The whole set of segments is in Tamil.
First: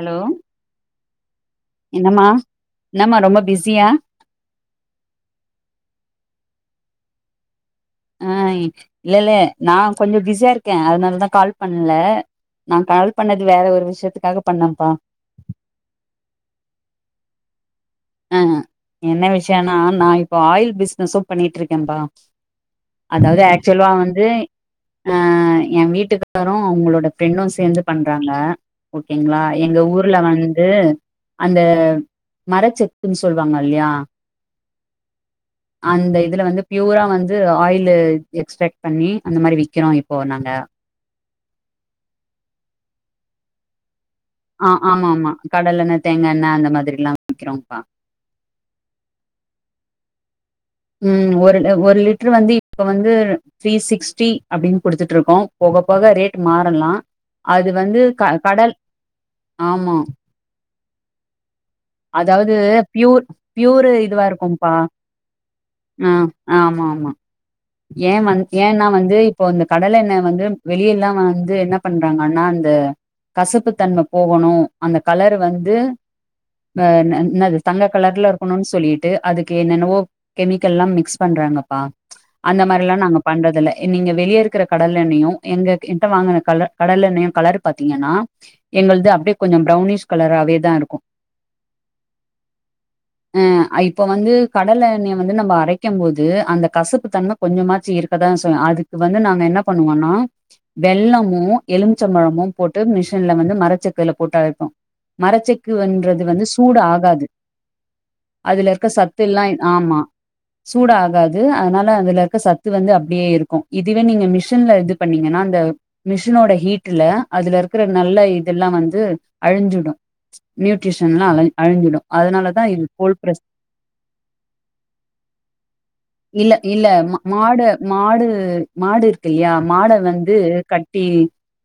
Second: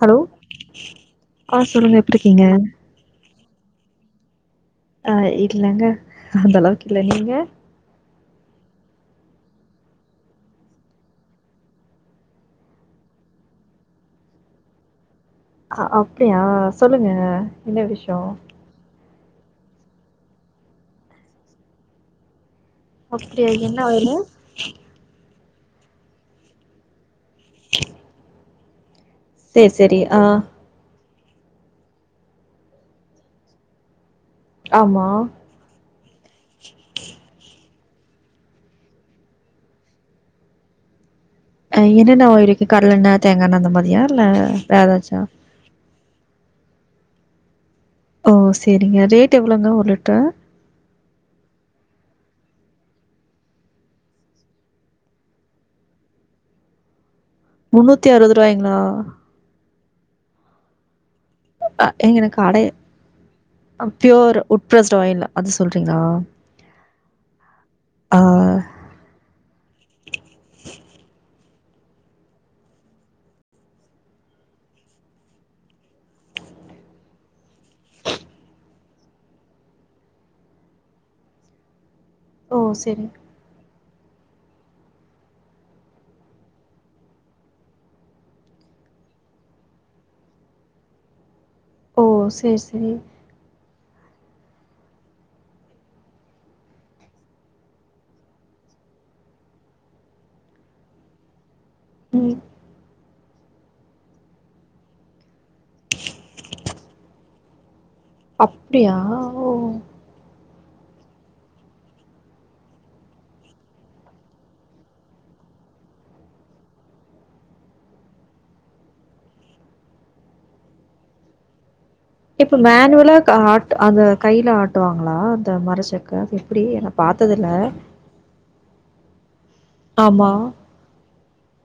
ஹலோ ஆ சொல்லுங்க என்னம்மா எப்டிருக்கீங்க என்னம்மா ரொம்ப பிஸியா ஆ இல்லங்க அந்த அளவுக்கு இல்ல நீங்க ஆ இல்ல இல்ல நா கொஞ்ச பிஸியா இருக்கே அதுனால தா கால் பண்ல நா கால் பண்ணது வேற ஒரு விஷயத்துக்காக பண்ணம்பா ஆ அப்டியா சொல்லுங்க என்ன விஷ்யோ ஆ என்ன விஷயோனா நா இப்போ ஆயில் பிஸ்னஸும் பண்ணிகிட்ருக்கே பா அதாவது அப்டியா என்ன ஆக்சுல்வா ஆயிலு? வந்து ஆ ஆ என் வீட்டுக்காரு அவங்களோட ஃப்ரெண்டு சேந்து பண்றாங்க ஓகேங்ளா சேரி எங்க சேரி ஊர்ல ஆ வந்து அந்த மரச்செக் குன் சொல்வாங்கல்லையா ஆமா. அந்த இதுல வந்து ப்யூரா வந்து ஆயில் லு எக்ஸ்ரேக்ட் பண்ணி அந்த மாரி விக்கிறோ இப்போ நாங்க அ என்னென்ன ஆயில்ருக்கு கடலெண்ண தேங்காயெண்ண அந்த மாரியா இல்ல அ வேற ஆமா ஏதாச்சா? ஆமா கடலெண்ண தேங்காயெண்ண அந்த மாதிரிலா விக்கிறோம்ப்பா ஓ சேரிங்க ரேட் எவ்ளோங்க ஒரு லிட்ரு ம் ஒரு லி ஒரு லிட்டரு வந்து இப்ப வந்து த்ரீ சிக்ஸ்டி அப்டின் குடுத்துட்டிருக்கோ போ போக போக ரேட் மாறலா அது வந்து முன்னூத்தி க அறுவது கடல் ரூவாய்ங்களா? ஆமா அ ஏங்க எனக்கு அதாவது கடை பியூர் அ ப்யூரு இதுவா பியூர் உட் இருக்கும்பா பிரஸ்டு ஆயில் அது சொல்றீங்களா? அ ம் ஆமா ஆமா ஆ ஏன் வந் ஏன்னா வந்து இப்போ இந்த கடலெண்ண வந்து வெளியல்லா வாங் து என்ன பண்றாங்கன்னா அந்த கசப்பு தன்ம போகணு அந்த கலரு வந்து ந நன் நாது தங்க கலர்ல இருக்கணுன் சொல்லிட்டு அதுக்கு என்னென்னவோ கெமிக்கல்லாம் மிக்ஸ் பண்றாங்கப்பா ஓ அந்த மாரில்லா சேரி நாங்க பண்றதில்ல நீங்க வெளிய இருக்குற கடல் எண்ணையு எங்க என் கிட்ட வாங்கன கல்ல கடலெண்ணையு கலர் பாத்தீங்கன்னா எங்கள்து அப்டியே கொஞ்சோ ப்ரௌனிஷ் கலராவேதா இருக்கு ஓ சேரி சேரி இப்போ வந்து கடலெண்ணைய வந்து நம்ப அரைக்கம்போது அந்த கசுப்பு தன்ம கொஞ்சமாச்சக இருக்கதா செய் அதுக் வந்து நாங்க என்ன பண்ணுவோனா வெள்ளமு ம் எலுமிச்சபழமும் போட்டு மிஷின்ல வந்து மரச்செக்குல போட்டு அரைப்போ மரச்செக்குன்றது வந்து சூடு ஆகாது அதுலருக்க அப்டியா சத்தெல்லா ஓ ஆமா சூடு ஆகாது அதனால அதுல இருக்க சத்து வந்து அப்டியேருக்கு இதுவே நீங்க மிஷின்ல இது பண்ணீங்கனா அந்த மிஷினோட ஹீட்டுல அதுலருக்கற நல்ல இதெல்லா வந்து அழிஞ்சிடு நியூட்ரிஷன்லா அல அழிஞ்சிடு இப்ப அதனாலதா இது மேன்வலா கோல் பிரஸ் காட் அத கைல ஆட்டுவாங்ளா அந்த மரச்செக்க எப்டி நா பா ம மாட மாடு மாடு இருக்குல்லியா மாட ஆமா. வந்து கட்டி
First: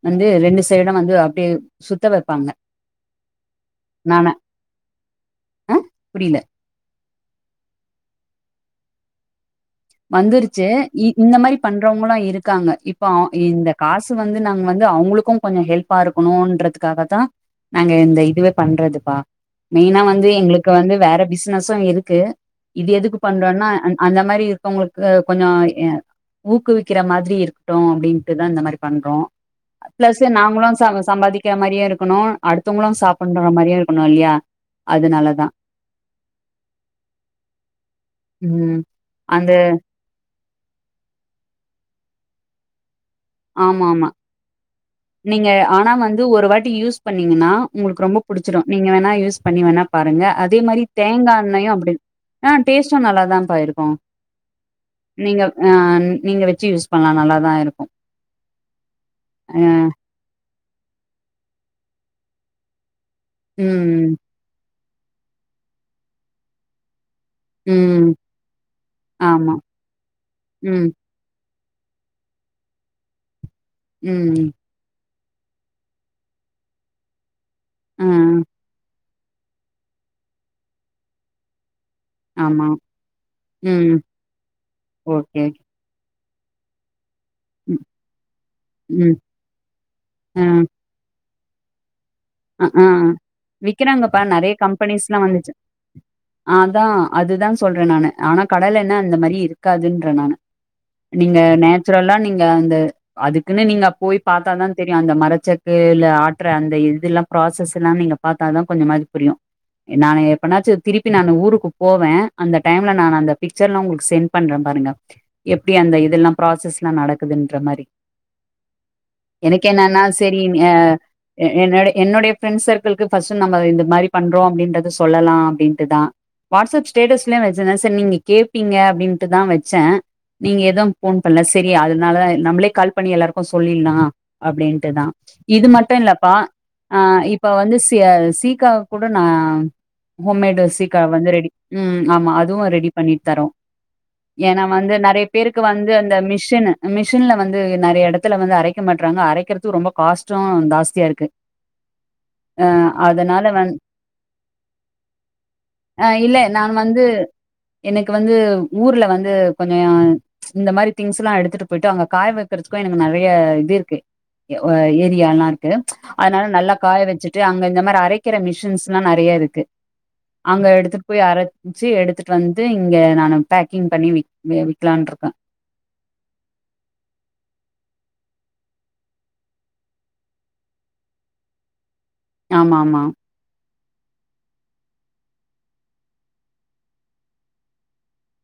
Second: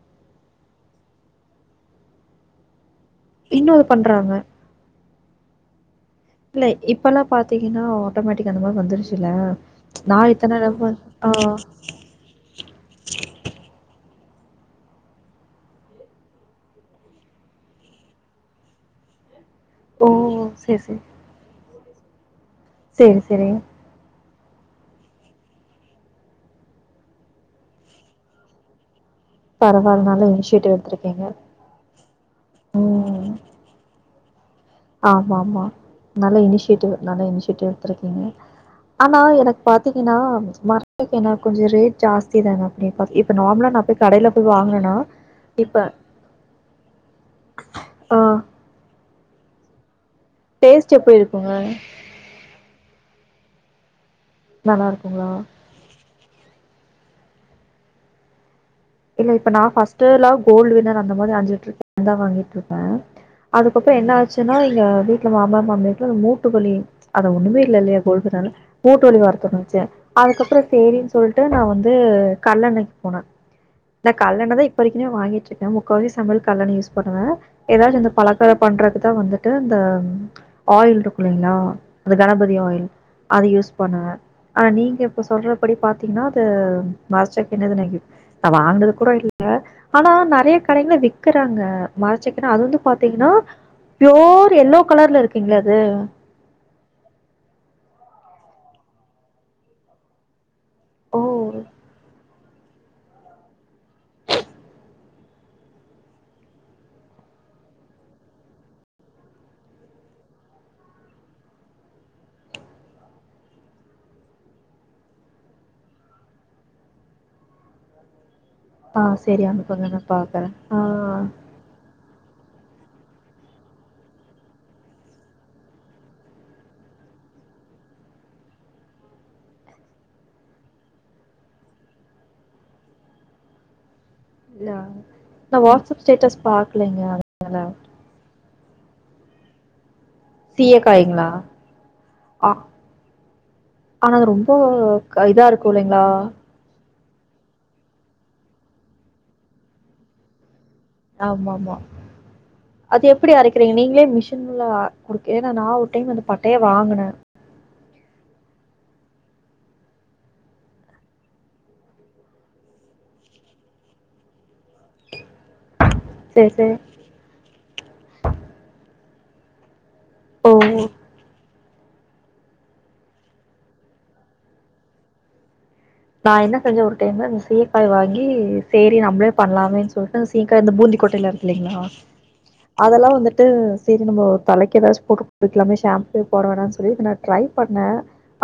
வந்து ரெண்டு சைடோ வந்து அப்டியே சுத்த வெப்பாங்க இன்னு இது பண்றாங்க அ இல்ல இப்பல்லா பாத்தீங்கனா ஆட்டோமேட்டிக் அந்த மாரி வந்துருச்சில்ல வந்துருச்சி இ இந்த மாரி பண்றவங்ளு இருக்காங்க இப்ப அவு இந்த காசு சு வந்து நாங் வந்து அவுங்களுக்கு கொஞ்சோ ஹெல்ப்பா இருக்கணுன்றதுக்காகதா நாங்க இந்த இதுவே பண்றதுப்பா மெயினா ஓ! வந்து எங்ளுக்கு சரி, வந்து சரி. வேற பிஸ்னசும் இருக்கு இது எதுக்கு சரி, சரி. பண்றோன்னா அன் அந்த மாரி இரு க்கவங்ளுக்கு கொஞ்சோ அ ஊக்குவிக்கிற மாரி இருக்கட்டு அப்டின்டுதா இந்த மாரி பண்றோ பரவால்ல பிளஸ் நல்ல நாங்களு இனிஷியேட்டிவ் சம் எடுத்திருக்கீங்க. சம்பாதிக்கிற மாரியு இருக்கணு அடுத்தவங்ளு சாப்புன்ற மாரியு இருக்கணு இல்லையா ஆமா அதனாலதா ஆமா நல்ல இனிஷியேட்டிவ் நல்ல இனிஷியேட்டிவ் எடுத்திருக்கீங்க ம் ஆனா ஆனா அந்த எனக் பாத்தீங்கனா மரசெக் எண்ண கொஞ்சோ ரேட் ஜாஸ்தி தானே அப்டி பாத் இப்ப நார்மலா நா ஆமா போய் ஆமா கடைல போய் வாங்க நீங்க ஆனா வந்து ஒரு வாட்டி யூஸ் பண்ணீங்கன்னா உங்ளுக்கு ரொம்ப ஆ. புடிச்சிடு நீங்க வேணா யூஸ் பண்ணி வேணா பாருங்க அதே மாரி டேஸ்ட் எப்டி தேங்கா இருக்குங்க எண்ணையு அப்டி ஆ டேஸ்ட்டு நல்லாதாப்பா இருக்கு நல்லா இருக்குங்களா நீங்க அ நீங்க வெச்சி யூஸ் பண்லா நல்லாதா இருக்கு இல்ல இப்ப ஆ நா ஃபர்ஸ்டுலா கோல்டு் வின்னர் அந்த மாரி அஞ்சி லிட்ரு ந்தா வாங்கிட்ருப்பே அதுக்கப்றோ என்ன ம் ஆச்சின்னா இங்க வீட்ல மாமா மாமியாருக்லா மூட்டுவலி அத ஒண்ணுமே இல்ல இல்லியா ம் கோல்டு வின்னர்ல மூட்டு வலி ஆமா வர்துனுச்சி அதுக்கப்புறோ ம் சேரின் சொல் ட்டு நா வந்து கல்லெண்ணைக் போனே இந்த ம் கல்லெண்ணதா இப்பவரைக்குமே வாங்கிட்டுருக்கே முக்கால் வாசி சமையல் கல்லெண்ண யூஸ் பண்ணுவே ஏதாச்சி ஆ இந்த பலக்கரோ பண்ற இதா வந்துட்டு இந்த ஆயில்ருக்குல்லைங்ளா அந்த கணபதி ஆமா ஆயில் அத யூஸ் ம் பண்ணுவே ஆனா நீங்க இப்போ ஓகே சொல்றபடி பார்த்தீங்னா அது மர்செக் என்னது ம் நேக்யு நா வாங்னது கூட ம் இல்ல ஆனா ஆ நறய கடைங்ள வி்க்கறாங்க மரச்செக்குனா அது அ வந்து ஆ பாத்தீங்ன்னா விக்கிறாங்கப்பா ப்யோர் நெறைய எல்லோ கலர்ல இருக்கிங்ளே அது தா அதுதா சொல்றே நானு ஆனா கடலெண்ண அந்த மரி இருக்காதுன்ற நானு ஓ நீங்க நேச்சுரல்லா நீங் ல அந்த அதுக்குன்னு நீங்க போய் பாத்தாதா தெரியு அந்த மரச்செக்கு இல்ல ஆற்ற அந்த இதுலா ப்ராசஸுலா நீங்க பாத்தாதா கொஞ்சமாது புரியு எ நானு பண்ணாச்சு திருப்பி நானு ஊருக்கு போவே அந்த டைம்ல நான் அந்த பிக்சர்லா உங்ளுக்கு சென் பண்றப பருங்க எப்டி அந்த இதெல்லா ப்ராசஸ்ல்லா நடக்குதுன்ற மாரி ஆ சரி எனக்கு அனுப்புங்க என்னான்னா நான் பாக்குறேன் செரின் எ ஆ எ என்னோடி ப்டே ஃப்ரெண்ஸ் சர்க்குள்க்கு ஃபஸ்ட்டு நம்ம இந்த மாரி பண்றோ அப்டின்றத சொல்லலா அப்டின்ட்டுதா வாட்ஸ்அப் ஸ்டேட்டஸ்யு வச்சிந்த சேர் நீங்க கேப்பீங்க அப்டின்ட்டுதா வெச்ச நீங்க எது போன் பண்ல செரி அதுனாலதா நம்ப்ளே கால் பண்ணி எல்லாருக்கு சொல்லில்லா இல்ல அப்டின்ட்டுதா நான் இது மட்டு வாட்ஸ்அப் இல்லப்பா ஸ்டேட்டஸ் அ பாக்கலைங்க இப்ப அதனால வந்து சிய சீக்கா கூட நா ஹோம்மேடு சீக்க வந்து சீயக்காய்ங்களா ரெடி ம் ஆமா ஆ அதுவு ரெடி பண்ணிட் தரோ ஆனா அது ரொம்ப ஏனா வந்து நறய க இதா பேருக்கு இருக்கும் வந்து இல்லைங்களா? அந்த மிஷனு மிஷின்ல வந்து நறய எடத்துல வந்து அரக்க மாட்றாங்க அரக்கற்து ரொம்ப காஸ்டு தாஸ்திய ஆம்மாமா அது எப்புடி அதனால வந் அரக்கிறீங்க நீங்ளே மிஷின்ள்ளா குடுக்கு ஏன்னா நா ஒர் அ டைம் வந்து இல்ல பட்டய நான் வந்து வாங்குன எனக்கு வந்து ஊர்ல வந்து கொஞ்சயோ இந்த மாரி திங்ஸ்ல்லா எடுத்துட்டு பொய்ட்டு அங்க காய வெக்கற்துக்கு எனக்கு நறய இருக்கு எ ஒ ஏரியால்லா இருக்கு அதுனால சரி, நல்லா சரி. காய வெச்சுட்டு அங்க இந்த மார் அரக்கற மிஷன்ஸ்லா நறைய இருக்கு ஓ! அங்க எடுத்துட் போய் அர சி எடுத்துட் வந்து இங்க நானு பேக்கிங் பண்ணி விக் வெ விக்லான்ட்ருக்க நா என்ன செஞ்ச ஒரு டைமு சீயக்காய் வாங்கி சேரி நம்ப்ளே பண்லாமே சொல்ட்டு அந்த சீயக்கா இந்த பூந்தி இ கொட்டைய்லா இருக் இல்லீங்ளா ஆமா ஆமா அதல்லா வந்துட்டு தேரி நம்போ தலக்கி ஏதாச் போட்டுக் குளிக்லாமே ஷேம்பே போட வேணான் சொல்லி இது நா ட்ரை பண்ண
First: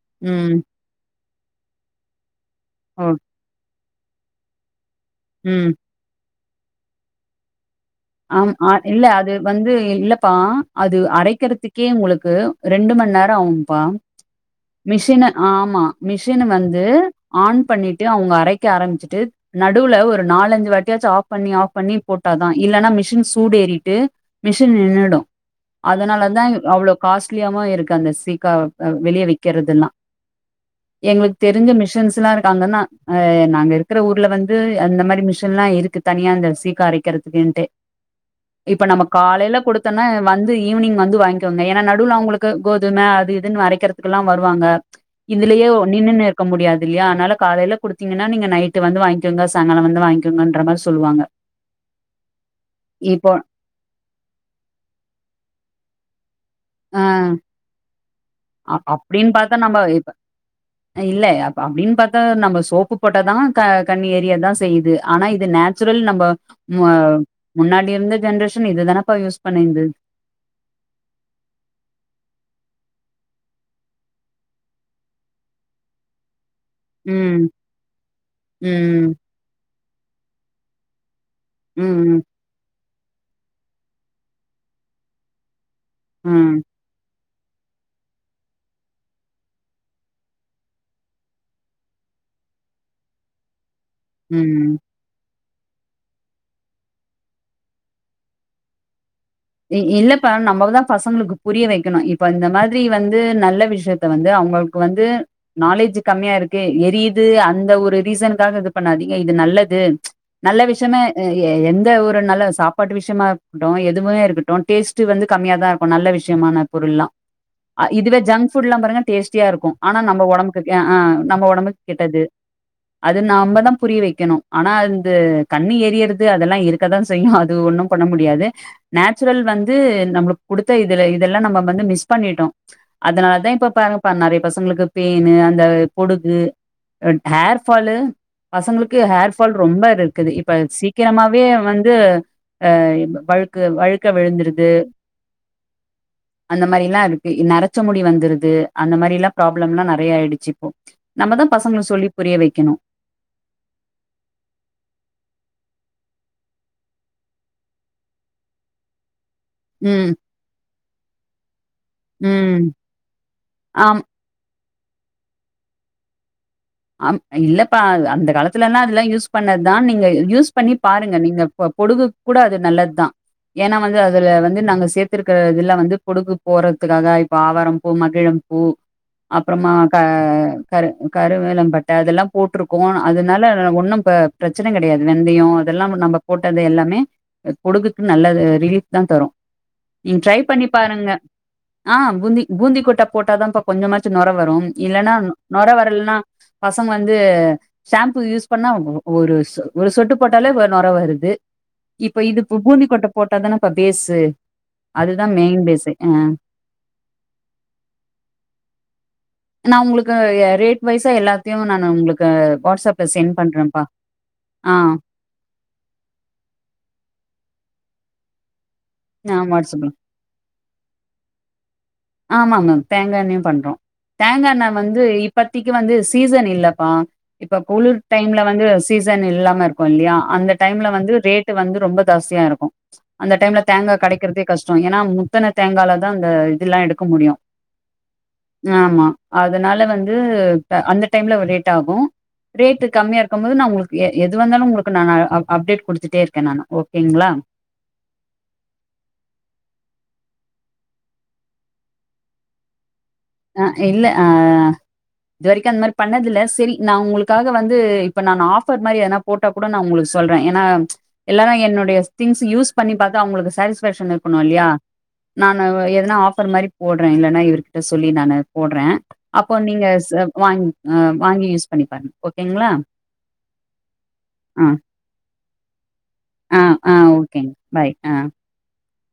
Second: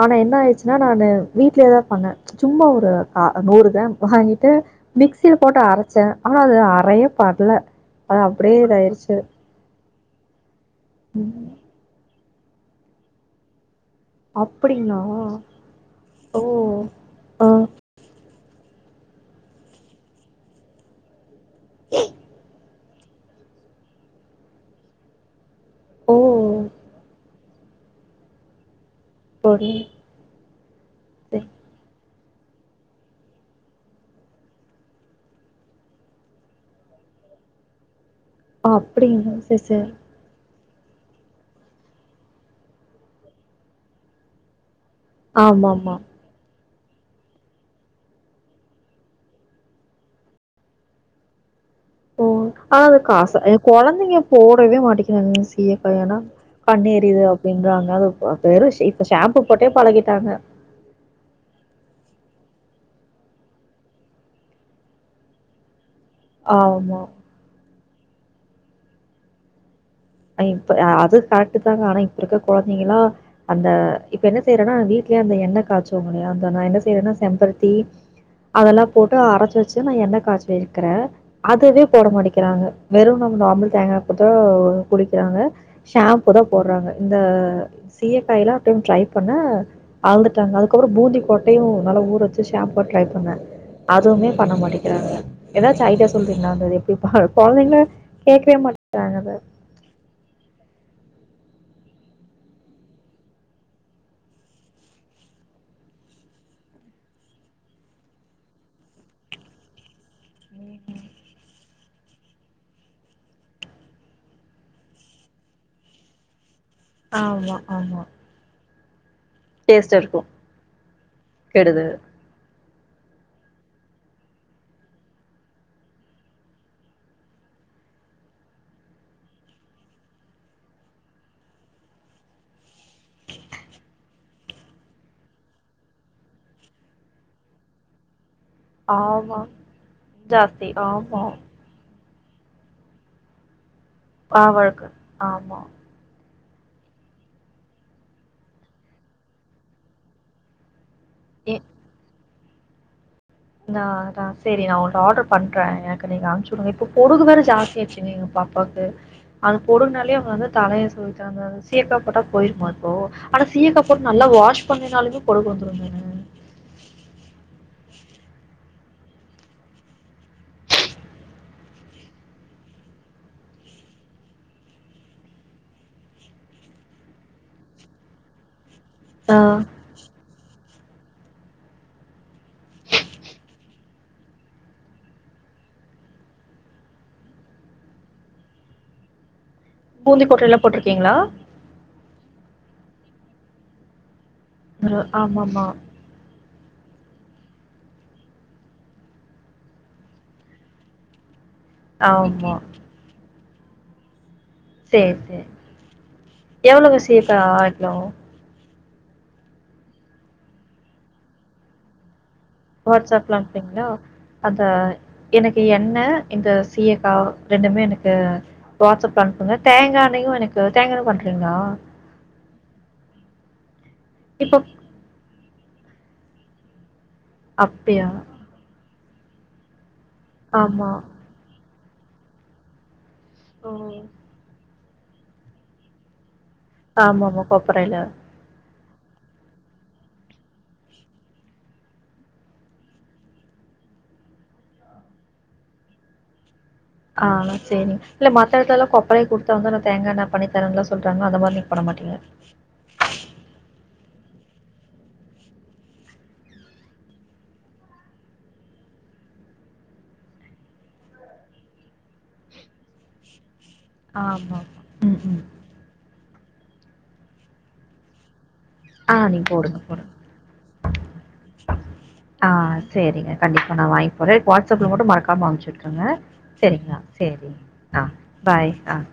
ஆனா என்ன ம் ஆயிர்ச்சுனா நானு வீட்லேதா பண்ண சும்மா ஒரு ஓ கா நூறு க்ரேம் வாங்கிட்டு மிக்சில போட்டு ம் அரச்ச அஹாது அறயபட்ல ஆம் அ இல்ல அது வந்து இல்லப்பா அது ம் அரக்கற்துக்கே உங்களுக் கு ரெண்டு மண் நேர ஆவும்பா அப்டிங்களா மிஷின ஆமா ஓ மிஷினு வந்து ஆ ஆன் பண்ணிட்டு அவுங்க அரை க்க ஆரமிச்சுட்டு நடுவ்ல ஒரு நாலஞ்சு வாட்யாச்சு ஆஃப் பண்ணி ஆஃப் பண்ணி போட்டாதா இ ல்லனா மிஷின் சூட் ஏறிட்டு மிஷின் நின்னுடு ஓ அதனால தாயு அவ்ளோ காஸ்ட் க்ளியாமா இருக்கு அந்த சீக்கா வெளிய சரி விக்கறதெல்லா எங்ளுக் சரி தெரிஞ்ச மிஷன்ஸ் துலா இருக்காங்கன்னா அ நாங்க இருக்குற ஊர்ல வந்து அந்த மாரி மிஷன்லா இருக்கு தனியா அந்த சீக்கா அரக்கிறத் சுகேன்ட்டே இப்ப நம்ம அப்டிங்களா காலைல சரி சரி குடுத்தன்ன வன் து ஈவுனிங் வந்து வாய்ங்க்கவந்த ஏன்னா நடுவுல அவுங்குளுக்கு கோதும அது இதுன் வரக்கற்துக்குல்லா வருவாங்க ஆமா இதுலியேவு ஆமா நின்னுனு இருக்க முடியாத் துல்யா அன்னால காலைல குடுத்தீங்கன்னா நீங்க நைட்டு வந்து வாய்ங்கோங்க சாங்கால வந்து வாங்க்கோங்கன்ற மார் சொல்லுவாங்க ஒ அதா அனா அது இப்போ காச எ கொலந்தைங்க போடவே மாட்டக்கிறாங்க சீயக்கா ஏனா கண்ணு எறிது அப்டின்றாங்க அதுவ் அப் அப்டின் பாத்தா நம்ப இல்ல அப் அப்டின் பாத் நம்ப சோப்பு போட்டாதா க கண்ணு எறியதா செய்யுது அனா இது நே சுரல் நம்ப மு அ ஆமா முன்னாடி இருந்த ஜென்ரேஷன் இததானப்பா யூஸ் பண்ணிந்து அ இப்ப அது கரெக்ட்டு தாங்க அனா இப்ப இருக்க கொழந்திங்குளா அந்த இப்ப என்ன செய்றனா வீட்ல் ஏ அந்த எண்ண காச்சுவோமுலயா சொ நா என்ன செய்யறேன்னா ம் செம்பருத்தி அதெல்லா ம் போட்டு அரைச்சு வச்சு நா எண்ணெ காய்சிக்கிறே அதுவே போட ம் மாட்டக்கிறாங்க வெறு நம்ம நார்மல் தேங்காய் போட்டுத்தா குளிக்கிறாங்க ஷாம்பு தா ம் போடுறாங்க இந்த சீயக்காய எல்லா அப்டிய ட்ரை பண்ண அழுந்துட்டாங்க அதுக்கப்புறோ பூந்திக்கோட்டையு நல்ல ஊற வெச்சு ஷம்போவா ட்ரை பண்ண அதுவுமே ம் பண்ண ம் மாட்டக்கிறாங்க ஏதாச்சு ஐடியா சொல்றீங்களா வந்து அது எப்டி ப்ப கொழந்தைங்க கேட்கவே மாட்டேறாங்க அத இ இல்லப்ப நம்மதா பசங்களுக்கு புரிய வெக்கணு இப்ப இந்த மாரி வந்து நல்ல விஷயத்த வந்து அவங்க வந்து நாலேஜ் கம்மியா இருக்கு எரியுது அந்த ஒரு ரீசனுக்காக இது பண்ணாதீங்க இது நல்லத் து நல்ல விஷயமே எ எ எந்த ஒரு நல்ல சாப்பாட்டு விஷயமா இருக்கட்டு எதுவுமே டேஸ்ட் வந்து கம்மியா தா இருக்கு நல்ல விஷயமான பொருளெல்லா ஆமா, ஆமா. இதுவே ஜங்க் புட்லா பாருங்க டேஸ்ட் சியா இருக்கு ஆனா டேஸ்ட் நம்ம இருக்கும் ஒடம்புக்கு ஆ அ நம்ம ஒடம்புக்கு கெடுதல். கெட்டது அது நாமதா புரிய வைக்கணு ஆனா அந்த கண்ணு ஏறியறது அதெல்லா இருக்கதா செய்யு அது ஒண்ணு பண்ண ண முடியாது நேச்சுரல் வந்து நம்மளுக்கு குடுத்த இதுல இதெல்லா நம்ம வந்து மிஸ் பண்ணிட்டோ அதனாலதா இப்ப பா க்க நெறைய பசங்களுக்கு பெனு அந்த பொடுகு ஹேர்பாலு பசங்களுக்கு ஆமா. ஹேர்பால் ரொம்ப இருக்குது இப்ப ஜாஸ்தி. ஆமா. சீக்கிரமாவே வந்து அ வழுக்க வழுக் பவழுக்கு ஆமா அந்த மாரி எல்லா இருக்கு நரச்ச முடி வந்துருது அந்த மாரி எல்லா ப்ராப்ளம் எல்லா நெறைய ஆயிடுச்சு இப்போ நம்ம தா பசங்களு சொல்லி புரிய வெக்கணு அந்தா அதா செரி நான் ஒன்னு ஆர்டர் பண்றே எனக்கு நீங்க அனுச்சு விடுங்க இப்ப பொடுகு வேற ஜாஸ்தியடுச்சுங்க நிங்க பா ப்பாக்கு அது ம் பொடுகுனாலே அவங்க வந்து தலைய சொருஞ்சாங்க சீயக்கா போட்டா ம் போயிருமா இப்போ அட சீயக்கா ஆம் போட்டு நல்லா வாஷ் பண்ணினாலுமே பொடுகு வந்துருந்தன்ன அம் இல்லப்பா அந்த காலத்துல எல்லா அதெல்லா யூஸ் பண்ணதுதா நீங்க யூஸ் பண்ணிப் பாருங்க நீங்க பொடுகுக் கூட அது நல்லது தா ஏன்னா வந்து அதுல வந்து நாங்க சேத்திருக்கற இதுலா வந்து பொடுக்கு போறதுக்காக இப்ப ஆவாரம்ம்பூ மகிழம் பூ ஆ அப்றமா க கரு கரு வேலம்பட்ட அதெல்லா போட்டிருக்கோ அதனால ஒன்னு பி பிரச்சனை கெடையாது வெந்தயோ அதெல்லா நம்ம போட் டது எல்லாமே பொடுகுக்கு நல்ல ரிலீப்தா தரு நீங் பூந்தி ட்ரை கொட்டைலாம் பண்ணி பாருங்க போட்டிருக்கீங்களா? ஆம் பூந்தி பூந்திக் கொட்ட போட்டாதாப்ப கொஞ்சமாச்சு நொர வரு ஒரு இல்லன்னா ஆமாமா. நொரை வரலன்னா பசங்க வந்து ஷாம்பு யூஸ் பண்ணா ஒரு ஒரு சொட்டு போட்டாலே நொர வருது இப்ப இது ஆமா. இப்ப பூந்திக்கொட்டை போட்டாதானே இப்ப பேசு செரி செரி எவ்ளோ சீகக்கா ஆட்டணு நா உங்களுக்கு ரேட் வைஸா எல்லாத்தையு நானு உங்களுக்கு வாட்ஸ்அப்ல சென்ட் வாட்ஸ்அப்லா அனுப்பறீங்களா பண்றேன்ப்பா அத ஆ எனக்கு எண்ண இந்த சீயக்கா ரெண்டுமே எனக் அ வாட்ஸ்அப்ல ஆ அனுப்புங்க வாட்ஸ்அப்ல தேங்கா எண்ணெயையு எனக்கு தேங்கா எண்ணையு பண்றீங்கால ஆமாங்க தேங்கண்ணையு பண்றோ இப்போ தேங்கண்ண வந்து இப் இபத்திக்கு வந்து சீசன் இல்லப்பா இப்ப குளிர் அப்படியா? டைம்ல வந்து சீசன் இல்லாம இருப்ப கு இல்லையா அந்த டைம்ல ஆமா. வந்து ரேட்டு வந்து ரொம்ப ஜாஸ்தியா இருக்கு அந்த டைம்ல ஓ! தேங்காய் கெடைக்கறதே கஷ் ஏன்னா முத்தன தேங்கால தா அந்த இதுல ஆமா ஆமா கொப்பறைல ஆமா அதனால வந்து அந்த டைம்ல ஒரு லேட் ஆகு ரேட்டு் கம்மியா இருக்கு போது நா உங்களுக்கு எ எது வந்தாலு உங்களுக்கு நா அப்டேட் குடுத்துட்டே இருக்கே நானு ஓகேங்களா ஆ செரிங்க இல்ல மத்த எடத்தத்தால கொப்பைறையு குடுத்தா வந்து நா தேங்காயெண்ண பண்ணி வேணானெல்ல சொல்றாங்கன்னா அந்த மாரி நீங்க பண்ண மாட்டீங்க அ இல்ல அ இது வரைக்கு அந்த மாதிரி பண்ணதில்ல சரி நான் உங்களுக்காக வந்து இப்ப நான் ஆபர் மாதிரி ஏதனா போட்டா கூட நான் உங்களுக்கு சொல்றே ஏன்னா எல்லாரு என்னுடைய திங்ஸ் யூஸ் பண்ணி பாத்து அவங்களுக்கு சேரிஸ் இன்பெர்க்ஷன் இருக்குனு ஆமாமா. இல்லயா ம், ம். நானு எதனா ஆஃபர் மாறி போட்றே இல்லன்னா இவர் கிட்ட சொல்லி நானு போட்றே ஆ அப்போ போடுங்க, நீங்க போடுங்க. ச வாங் வாங்கி யூஸ் பண்ணி பாருங்க ஓகேங்களா இப்ப நா வாங்கிட்போறே ஆ வாட்ஸ் அப்ல மட்டு மறக்காம அம்ச்சு விட்ருங்க ஆ ஆ செரிங்ளா ஓகேங்க செரிங்க பாய் ஆ பாய் பாய் அ